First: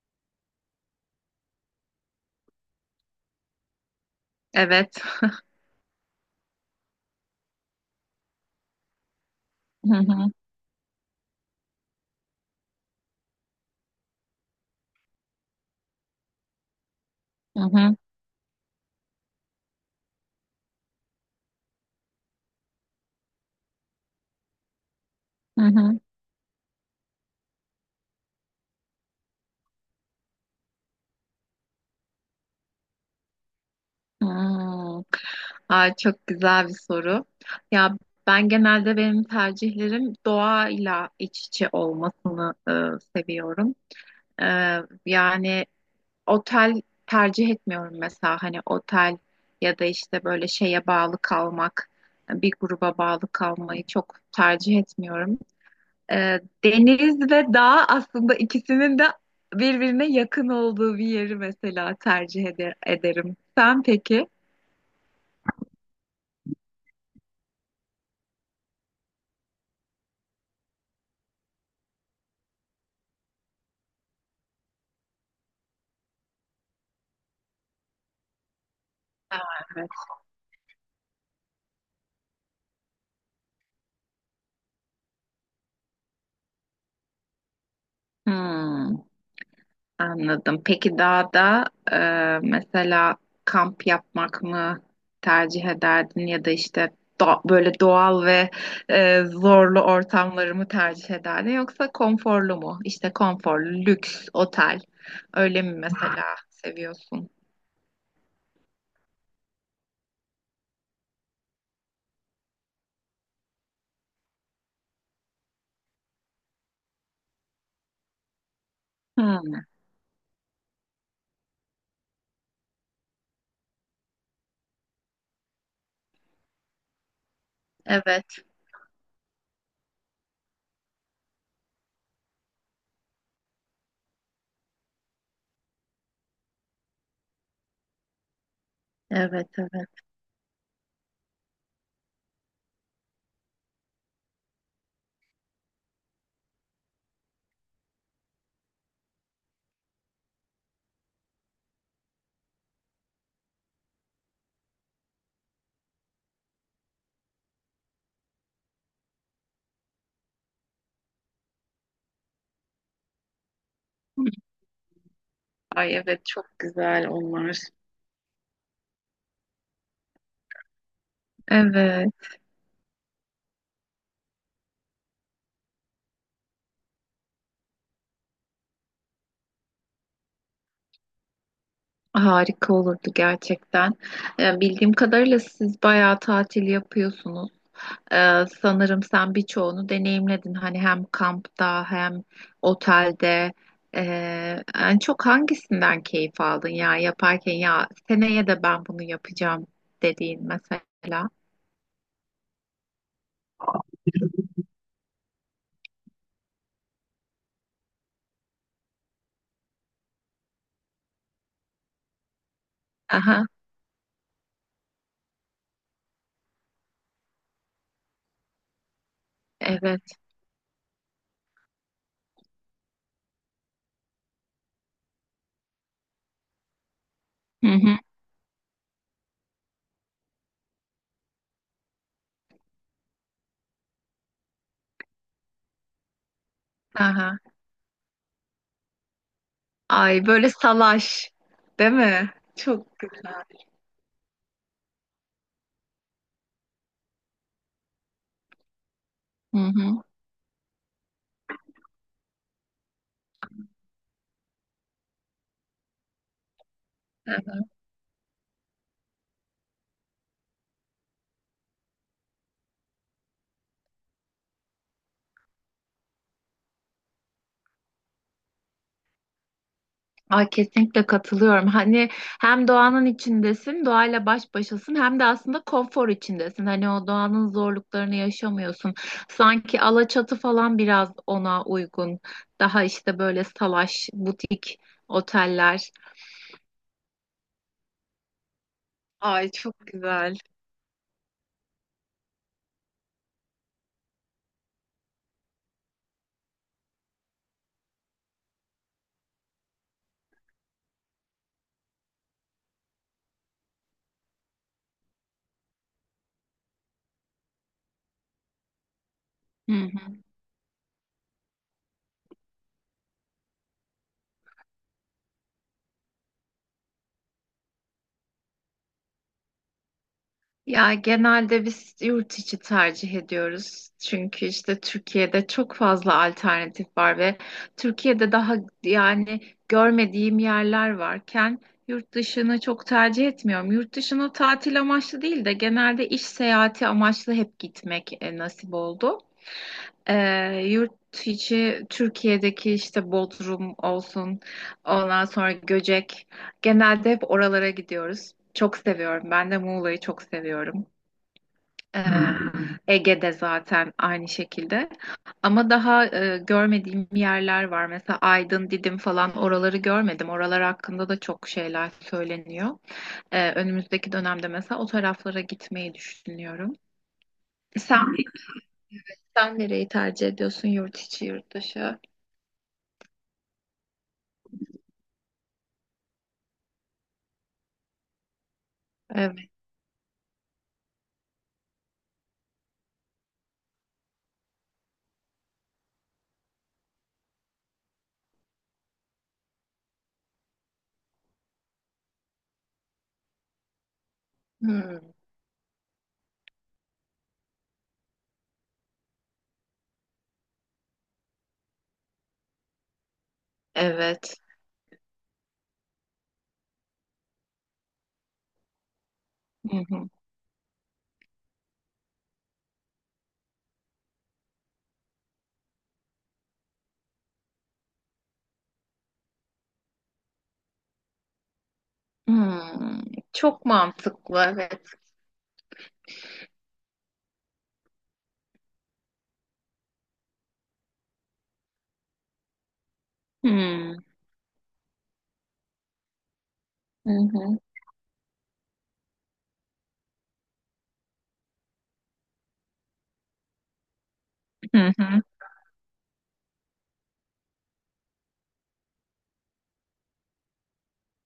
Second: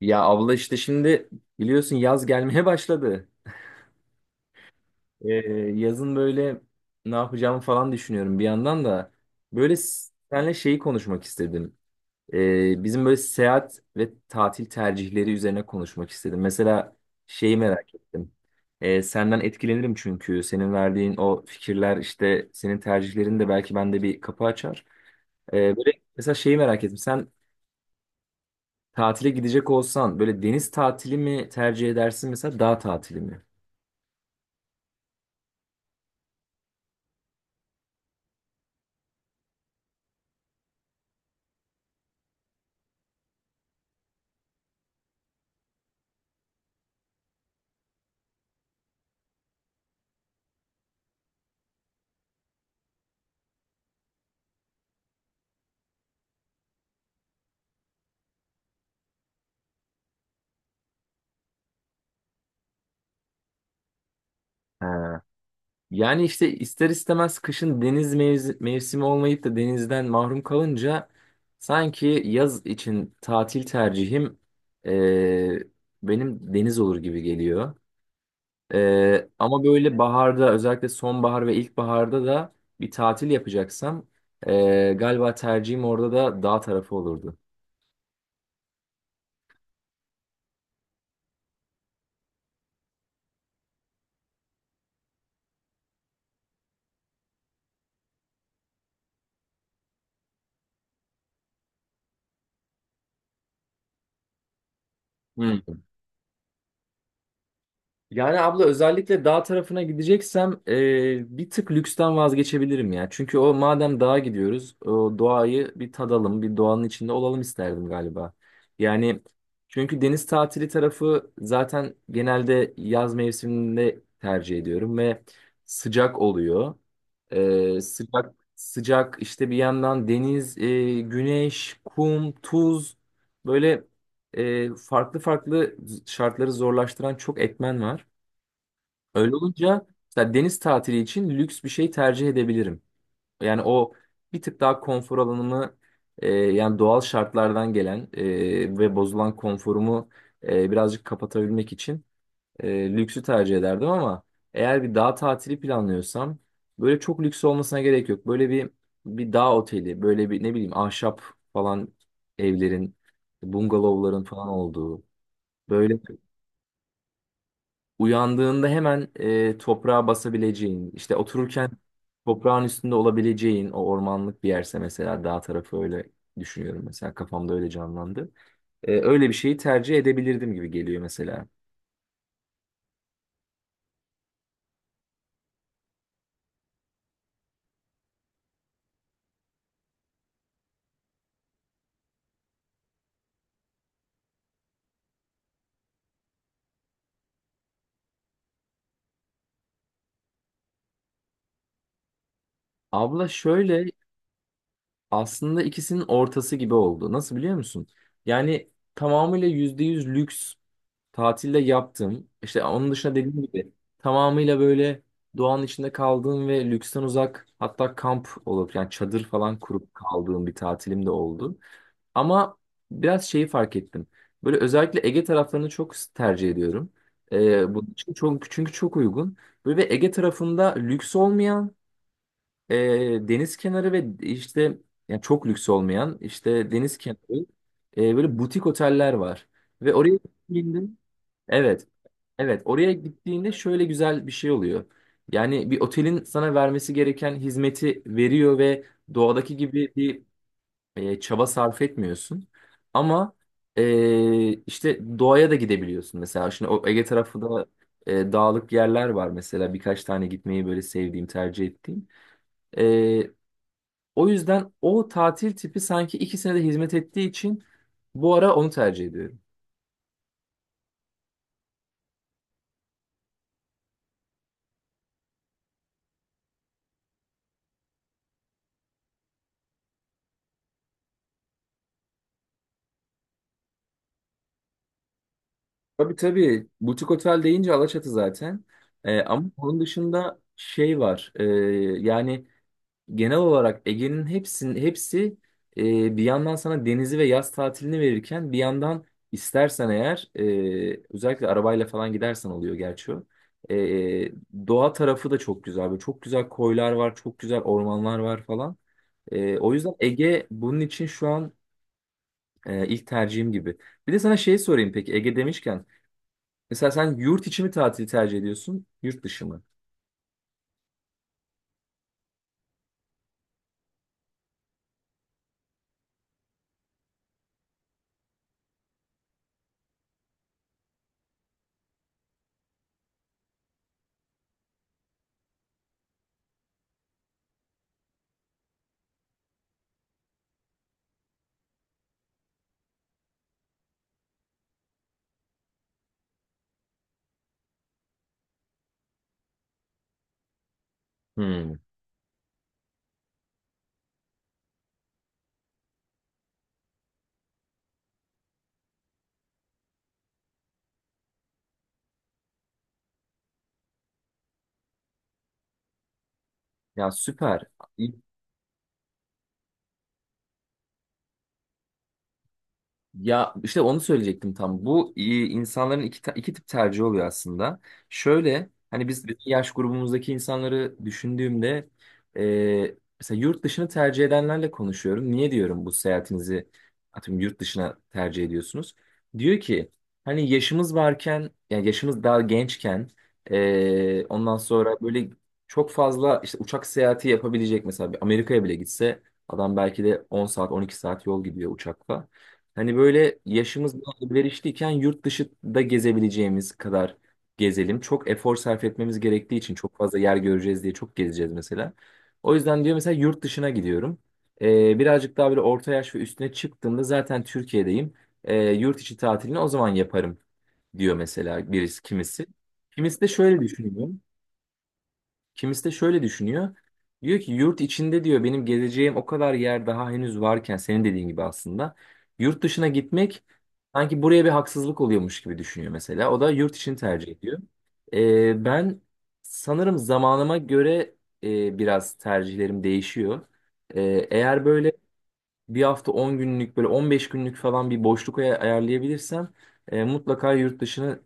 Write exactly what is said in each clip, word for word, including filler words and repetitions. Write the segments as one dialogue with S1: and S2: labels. S1: Ya abla işte şimdi biliyorsun yaz gelmeye başladı.
S2: Evet.
S1: Ee, yazın böyle ne yapacağımı falan düşünüyorum bir yandan da. Böyle
S2: Hı
S1: s-
S2: hı,
S1: seninle şeyi konuşmak istedim. Ee, bizim böyle seyahat ve tatil tercihleri üzerine konuşmak istedim. Mesela şeyi
S2: hı
S1: merak
S2: hı,
S1: ettim. Ee, senden etkilenirim çünkü senin verdiğin o fikirler işte senin tercihlerin de belki bende bir kapı açar.
S2: hı
S1: Ee, böyle
S2: hı.
S1: mesela şeyi merak ettim. Sen tatile gidecek olsan böyle deniz tatili mi tercih edersin, mesela dağ tatili mi?
S2: Hmm. Ay, çok güzel bir soru. Ya ben genelde benim tercihlerim doğayla iç içe olmasını e, seviyorum. E, Yani otel tercih etmiyorum mesela hani otel ya da işte böyle şeye bağlı kalmak, bir gruba bağlı kalmayı çok tercih etmiyorum. Ee, deniz ve dağ aslında ikisinin de birbirine yakın olduğu bir yeri mesela tercih eder- ederim. Sen peki?
S1: Ha. Yani işte ister istemez kışın deniz mevzi- mevsimi olmayıp da denizden mahrum kalınca sanki yaz için tatil tercihim e, benim deniz olur gibi geliyor. E, ama
S2: Evet.
S1: böyle baharda, özellikle sonbahar ve ilkbaharda da bir tatil yapacaksam e, galiba tercihim orada da dağ tarafı olurdu.
S2: Hmm, anladım. Peki dağda, e, mesela kamp yapmak mı tercih ederdin ya da işte do- böyle doğal ve e, zorlu ortamları mı tercih ederdin yoksa konforlu mu? İşte konforlu, lüks, otel öyle mi mesela seviyorsun?
S1: Yani abla özellikle dağ tarafına gideceksem e, bir tık lüksten vazgeçebilirim ya. Çünkü o madem dağa gidiyoruz, o doğayı bir tadalım, bir doğanın içinde olalım isterdim galiba. Yani
S2: Hmm.
S1: çünkü deniz tatili tarafı zaten genelde yaz mevsiminde tercih ediyorum ve sıcak oluyor. E, sıcak sıcak işte bir yandan deniz, e, güneş, kum, tuz, böyle e, farklı farklı şartları zorlaştıran çok etmen var. Öyle
S2: Evet,
S1: olunca
S2: evet.
S1: mesela deniz tatili için lüks bir şey tercih edebilirim. Yani o bir tık daha konfor alanımı, e, yani doğal şartlardan gelen e, ve bozulan konforumu e, birazcık kapatabilmek için e, lüksü tercih ederdim, ama eğer bir dağ tatili planlıyorsam böyle çok lüks olmasına gerek yok. Böyle bir bir dağ oteli, böyle bir ne bileyim ahşap falan evlerin, bungalovların falan olduğu, böyle
S2: Ay evet, çok güzel onlar.
S1: uyandığında hemen e, toprağa basabileceğin, işte otururken
S2: Evet.
S1: toprağın üstünde olabileceğin o ormanlık bir yerse mesela dağ tarafı, öyle düşünüyorum, mesela kafamda öyle canlandı. E, öyle bir şeyi tercih edebilirdim gibi geliyor mesela.
S2: Harika olurdu gerçekten. Ee, bildiğim kadarıyla siz bayağı tatil yapıyorsunuz. Ee, sanırım sen birçoğunu deneyimledin. Hani hem kampta hem otelde. Ee, en çok hangisinden keyif aldın, ya yaparken ya seneye de ben bunu yapacağım dediğin mesela.
S1: Abla şöyle, aslında ikisinin ortası gibi oldu. Nasıl biliyor musun? Yani tamamıyla yüzde yüz lüks tatilde yaptım. İşte onun dışında, dediğim
S2: Aha,
S1: gibi, tamamıyla böyle doğanın içinde kaldığım ve lüksten uzak, hatta kamp olup yani çadır falan kurup
S2: evet.
S1: kaldığım bir tatilim de oldu. Ama biraz şeyi fark ettim. Böyle özellikle Ege taraflarını çok tercih ediyorum.
S2: Hı
S1: Ee, bunun
S2: hı.
S1: için çok, çünkü çok uygun. Böyle bir Ege tarafında lüks olmayan, e, deniz kenarı ve işte yani çok lüks olmayan işte deniz
S2: Aha.
S1: kenarı, e, böyle butik oteller var. Ve oraya
S2: Ay böyle
S1: gittiğimde
S2: salaş,
S1: evet.
S2: değil mi?
S1: Evet, oraya
S2: Çok güzel.
S1: gittiğinde şöyle güzel bir şey oluyor. Yani bir otelin sana vermesi gereken hizmeti veriyor ve doğadaki
S2: Hı
S1: gibi
S2: hı.
S1: bir e, çaba sarf etmiyorsun. Ama e, işte doğaya da gidebiliyorsun mesela. Şimdi o Ege tarafı
S2: Evet.
S1: da e, dağlık yerler var mesela. Birkaç tane gitmeyi böyle sevdiğim, tercih ettiğim. E, o yüzden o tatil tipi sanki ikisine de hizmet ettiği için bu ara onu tercih ediyorum.
S2: Ay, kesinlikle katılıyorum. Hani hem doğanın içindesin, doğayla baş başasın hem de aslında konfor içindesin. Hani o doğanın zorluklarını yaşamıyorsun. Sanki Alaçatı falan biraz ona uygun. Daha işte böyle salaş, butik oteller.
S1: Tabii tabii. Butik otel deyince Alaçatı zaten. Ee, ama
S2: Ay çok
S1: onun
S2: güzel.
S1: dışında şey var. Ee, yani genel olarak Ege'nin hepsinin hepsi e, bir yandan sana denizi ve yaz tatilini verirken, bir yandan istersen eğer e, özellikle arabayla falan gidersen oluyor gerçi o. Ee, doğa tarafı da çok güzel. Böyle çok güzel koylar var, çok güzel ormanlar var falan. Ee,
S2: Hı
S1: o yüzden
S2: hı.
S1: Ege bunun için şu an e, ilk tercihim gibi. Bir de sana şey sorayım peki, Ege demişken. Mesela sen yurt içi mi tatili tercih ediyorsun, yurt dışı mı?
S2: Ya genelde biz yurt içi tercih ediyoruz. Çünkü işte Türkiye'de çok fazla alternatif var ve Türkiye'de daha yani görmediğim yerler varken yurt dışını çok tercih etmiyorum. Yurt dışına tatil amaçlı değil de genelde iş seyahati amaçlı hep gitmek e, nasip oldu. Ee, yurt içi Türkiye'deki işte Bodrum olsun, ondan sonra Göcek. Genelde hep oralara gidiyoruz. Çok seviyorum. Ben de Muğla'yı çok seviyorum.
S1: Hmm.
S2: Ee, Ege'de zaten aynı şekilde. Ama daha e, görmediğim yerler var. Mesela Aydın, Didim falan oraları görmedim. Oralar hakkında da çok şeyler söyleniyor. Ee, önümüzdeki dönemde mesela o taraflara gitmeyi düşünüyorum.
S1: Ya süper.
S2: Sen, sen nereyi tercih ediyorsun? Yurt içi, yurt dışı?
S1: Ya işte onu söyleyecektim tam. Bu e, insanların iki, ta- iki tip tercih oluyor aslında. Şöyle, hani biz
S2: Evet.
S1: bizim yaş grubumuzdaki insanları düşündüğümde e, mesela yurt dışını tercih edenlerle konuşuyorum. Niye, diyorum, bu seyahatinizi, atıyorum, yurt dışına tercih ediyorsunuz? Diyor ki hani yaşımız varken, yani yaşımız daha gençken, e, ondan
S2: Hmm.
S1: sonra böyle çok fazla işte uçak seyahati yapabilecek, mesela bir Amerika'ya bile gitse adam belki de on saat on iki saat yol gidiyor uçakla. Hani böyle yaşımız
S2: Evet.
S1: ileriştiyken yurt dışı da gezebileceğimiz kadar gezelim. Çok efor sarf etmemiz gerektiği için
S2: Hı
S1: çok
S2: hı.
S1: fazla yer göreceğiz diye çok gezeceğiz mesela. O yüzden, diyor, mesela yurt dışına gidiyorum. Ee, birazcık daha böyle orta yaş ve üstüne çıktığımda zaten Türkiye'deyim. Ee, yurt içi tatilini o zaman yaparım, diyor mesela birisi, kimisi.
S2: Hmm.
S1: Kimisi de şöyle
S2: Çok
S1: düşünüyor.
S2: mantıklı. Evet.
S1: Kimisi de şöyle düşünüyor. Diyor ki yurt içinde, diyor, benim gezeceğim o kadar yer daha henüz varken, senin dediğin gibi aslında yurt dışına gitmek
S2: Hmm.
S1: sanki buraya bir haksızlık oluyormuş gibi düşünüyor mesela. O da yurt için
S2: Hı
S1: tercih ediyor.
S2: hı.
S1: Ee, ben sanırım zamanıma göre e, biraz tercihlerim değişiyor. Ee, eğer böyle
S2: Hı hı.
S1: bir hafta on günlük, böyle on beş günlük falan bir boşluk ay- ayarlayabilirsem e, mutlaka yurt dışına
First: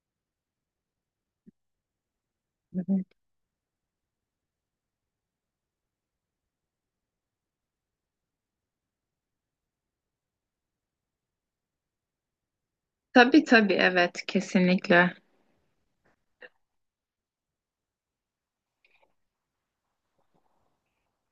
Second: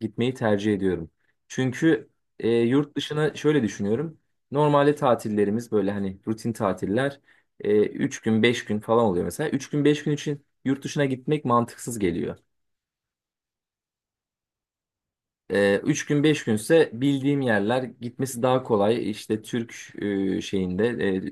S1: gitmeyi tercih ediyorum. Çünkü e, yurt dışına şöyle düşünüyorum. Normalde tatillerimiz böyle hani rutin tatiller, e, üç gün beş gün falan oluyor mesela. Üç gün beş gün için yurt dışına gitmek mantıksız geliyor.
S2: Tabii, tabii, evet, kesinlikle.
S1: Ee, üç gün beş günse bildiğim yerler gitmesi daha kolay. İşte Türk, e, şeyinde,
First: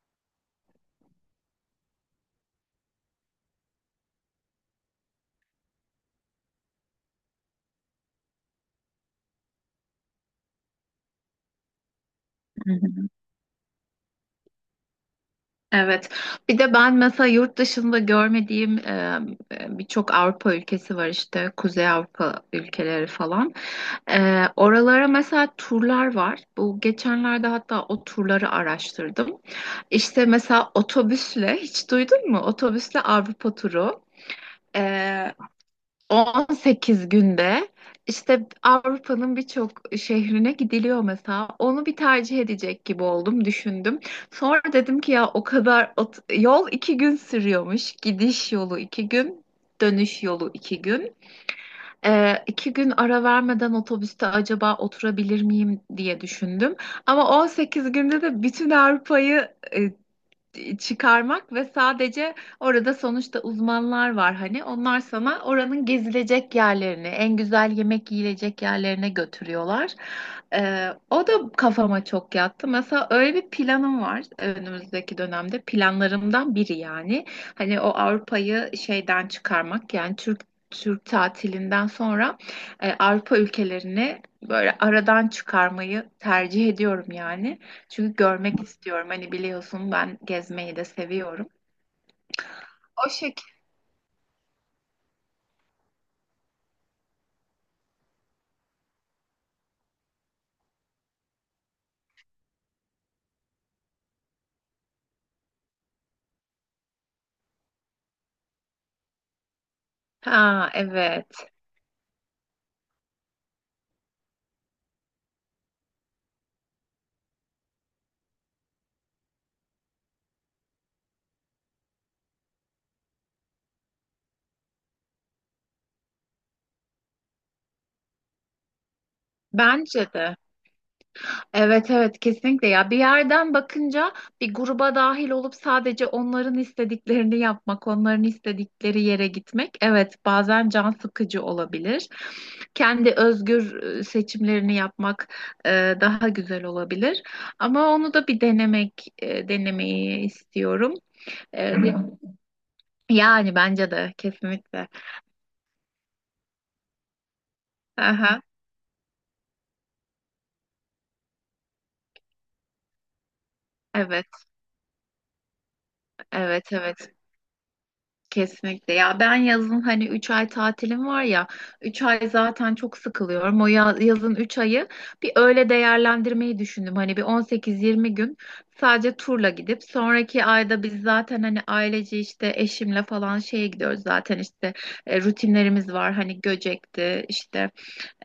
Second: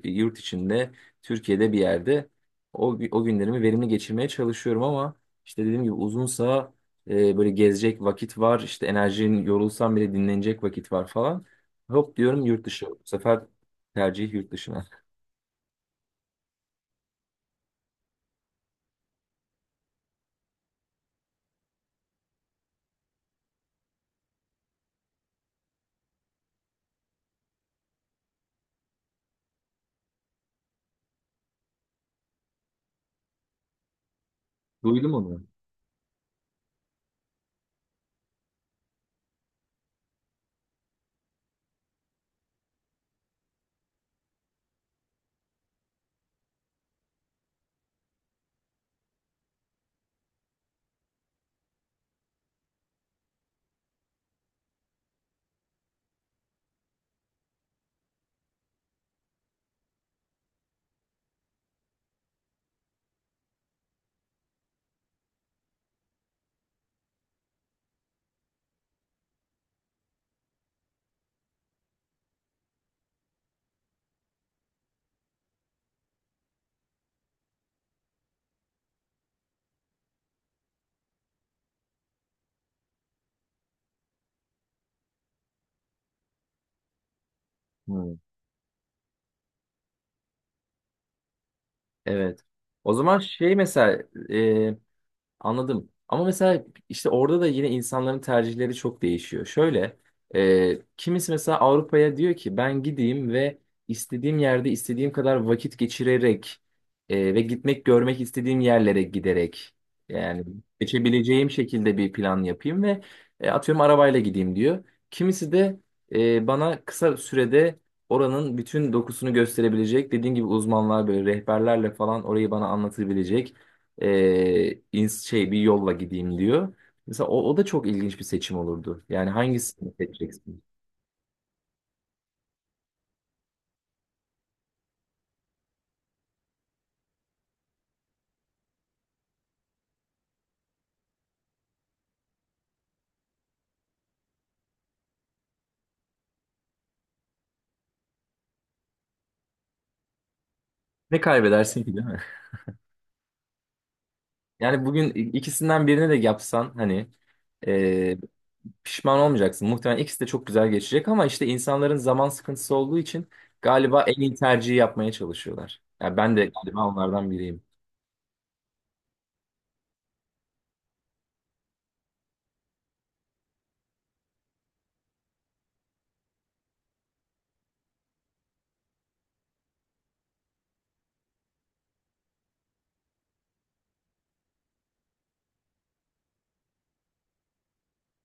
S1: e, yurt içinde, Türkiye'de bir yerde o, gü- o günlerimi verimli geçirmeye çalışıyorum, ama işte dediğim gibi uzunsa e, böyle gezecek vakit var, işte enerjin, yorulsam bile dinlenecek vakit var falan. Hop diyorum, yurt
S2: Hı
S1: dışı. Bu
S2: hı.
S1: sefer tercih yurt dışına.
S2: Evet. Bir de ben mesela yurt dışında görmediğim e, e, birçok Avrupa ülkesi var, işte Kuzey Avrupa ülkeleri falan. E, oralara mesela turlar var. Bu geçenlerde hatta o turları araştırdım. İşte mesela otobüsle hiç duydun mu? Otobüsle Avrupa turu.
S1: Duydum
S2: Ee,
S1: onu.
S2: on sekiz günde işte Avrupa'nın birçok şehrine gidiliyor mesela. Onu bir tercih edecek gibi oldum, düşündüm. Sonra dedim ki ya o kadar ot- yol iki gün sürüyormuş. Gidiş yolu iki gün, dönüş yolu iki gün. Ee, iki gün ara vermeden otobüste acaba oturabilir miyim diye düşündüm. Ama on sekiz günde de bütün Avrupa'yı e, çıkarmak ve sadece orada sonuçta uzmanlar var, hani onlar sana oranın gezilecek yerlerini, en güzel yemek yiyilecek yerlerine götürüyorlar. Ee, o da kafama çok yattı. Mesela öyle bir planım var, önümüzdeki dönemde planlarımdan biri yani. Hani o Avrupa'yı şeyden çıkarmak, yani Türk Türk tatilinden sonra e, Avrupa ülkelerini böyle aradan çıkarmayı tercih ediyorum yani. Çünkü
S1: Hı.
S2: görmek istiyorum. Hani biliyorsun, ben gezmeyi de seviyorum.
S1: Evet. O
S2: O
S1: zaman
S2: şekilde.
S1: şey mesela. Anladım. Ama mesela işte orada da yine insanların tercihleri çok değişiyor. Şöyle, e, kimisi mesela Avrupa'ya diyor ki ben gideyim ve istediğim yerde istediğim kadar vakit geçirerek, e, ve gitmek, görmek istediğim yerlere giderek, yani
S2: Ha,
S1: geçebileceğim
S2: evet.
S1: şekilde bir plan yapayım ve e, atıyorum arabayla gideyim, diyor. Kimisi de e, bana kısa sürede oranın bütün dokusunu gösterebilecek, dediğim gibi uzmanlar böyle rehberlerle falan orayı bana anlatabilecek e, ins- şey bir yolla gideyim, diyor. Mesela o, o da çok ilginç bir seçim olurdu. Yani hangisini
S2: Bence de.
S1: seçeceksin?
S2: Evet, evet, kesinlikle. Ya bir yerden bakınca bir gruba dahil olup sadece onların istediklerini yapmak, onların istedikleri yere gitmek, evet, bazen can sıkıcı olabilir. Kendi özgür e, seçimlerini yapmak e, daha güzel olabilir. Ama onu da bir denemek e, denemeyi istiyorum.
S1: Ne
S2: E,
S1: kaybedersin ki, değil mi?
S2: Yani bence de
S1: Yani
S2: kesinlikle.
S1: bugün i- ikisinden birini de yapsan hani e,
S2: Aha,
S1: pişman olmayacaksın. Muhtemelen ikisi de çok güzel geçecek, ama işte insanların zaman sıkıntısı olduğu için galiba en
S2: evet,
S1: iyi tercihi yapmaya çalışıyorlar. Yani ben de
S2: evet,
S1: galiba
S2: evet.
S1: onlardan biriyim.
S2: Kesinlikle. Ya ben yazın hani üç ay tatilim var ya, üç ay zaten çok sıkılıyorum. O ya- yazın üç ayı bir öyle değerlendirmeyi düşündüm. Hani bir on sekiz yirmi gün sadece turla gidip sonraki ayda biz zaten hani ailece işte eşimle falan şeye gidiyoruz zaten, işte e, rutinlerimiz var. Hani Göcek'ti işte,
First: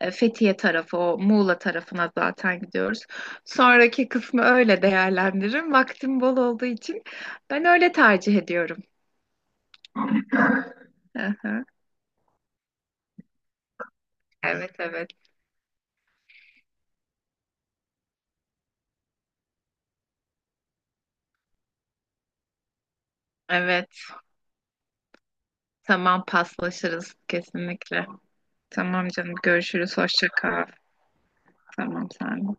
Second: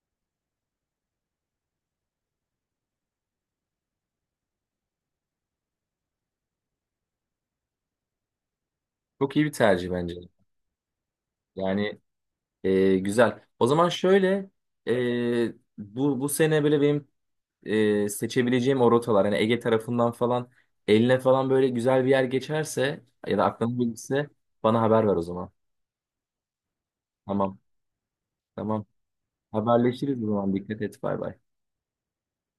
S2: E, Fethiye tarafı, o Muğla tarafına zaten gidiyoruz. Sonraki kısmı öyle değerlendiririm. Vaktim bol olduğu için ben öyle tercih ediyorum.
S1: Çok iyi bir tercih bence.
S2: Aha.
S1: Yani e, güzel. O zaman şöyle,
S2: Evet, evet.
S1: e, bu bu sene böyle benim e, seçebileceğim o rotalar, hani Ege tarafından falan eline falan böyle güzel bir yer geçerse ya da aklına
S2: Evet,
S1: gelirse bana haber ver o zaman.
S2: tamam, paslaşırız
S1: Tamam.
S2: kesinlikle.
S1: Tamam.
S2: Tamam canım, görüşürüz.
S1: Haberleşiriz o
S2: Hoşça
S1: zaman.
S2: kal.
S1: Dikkat et. Bay bay.
S2: Tamam, sen de.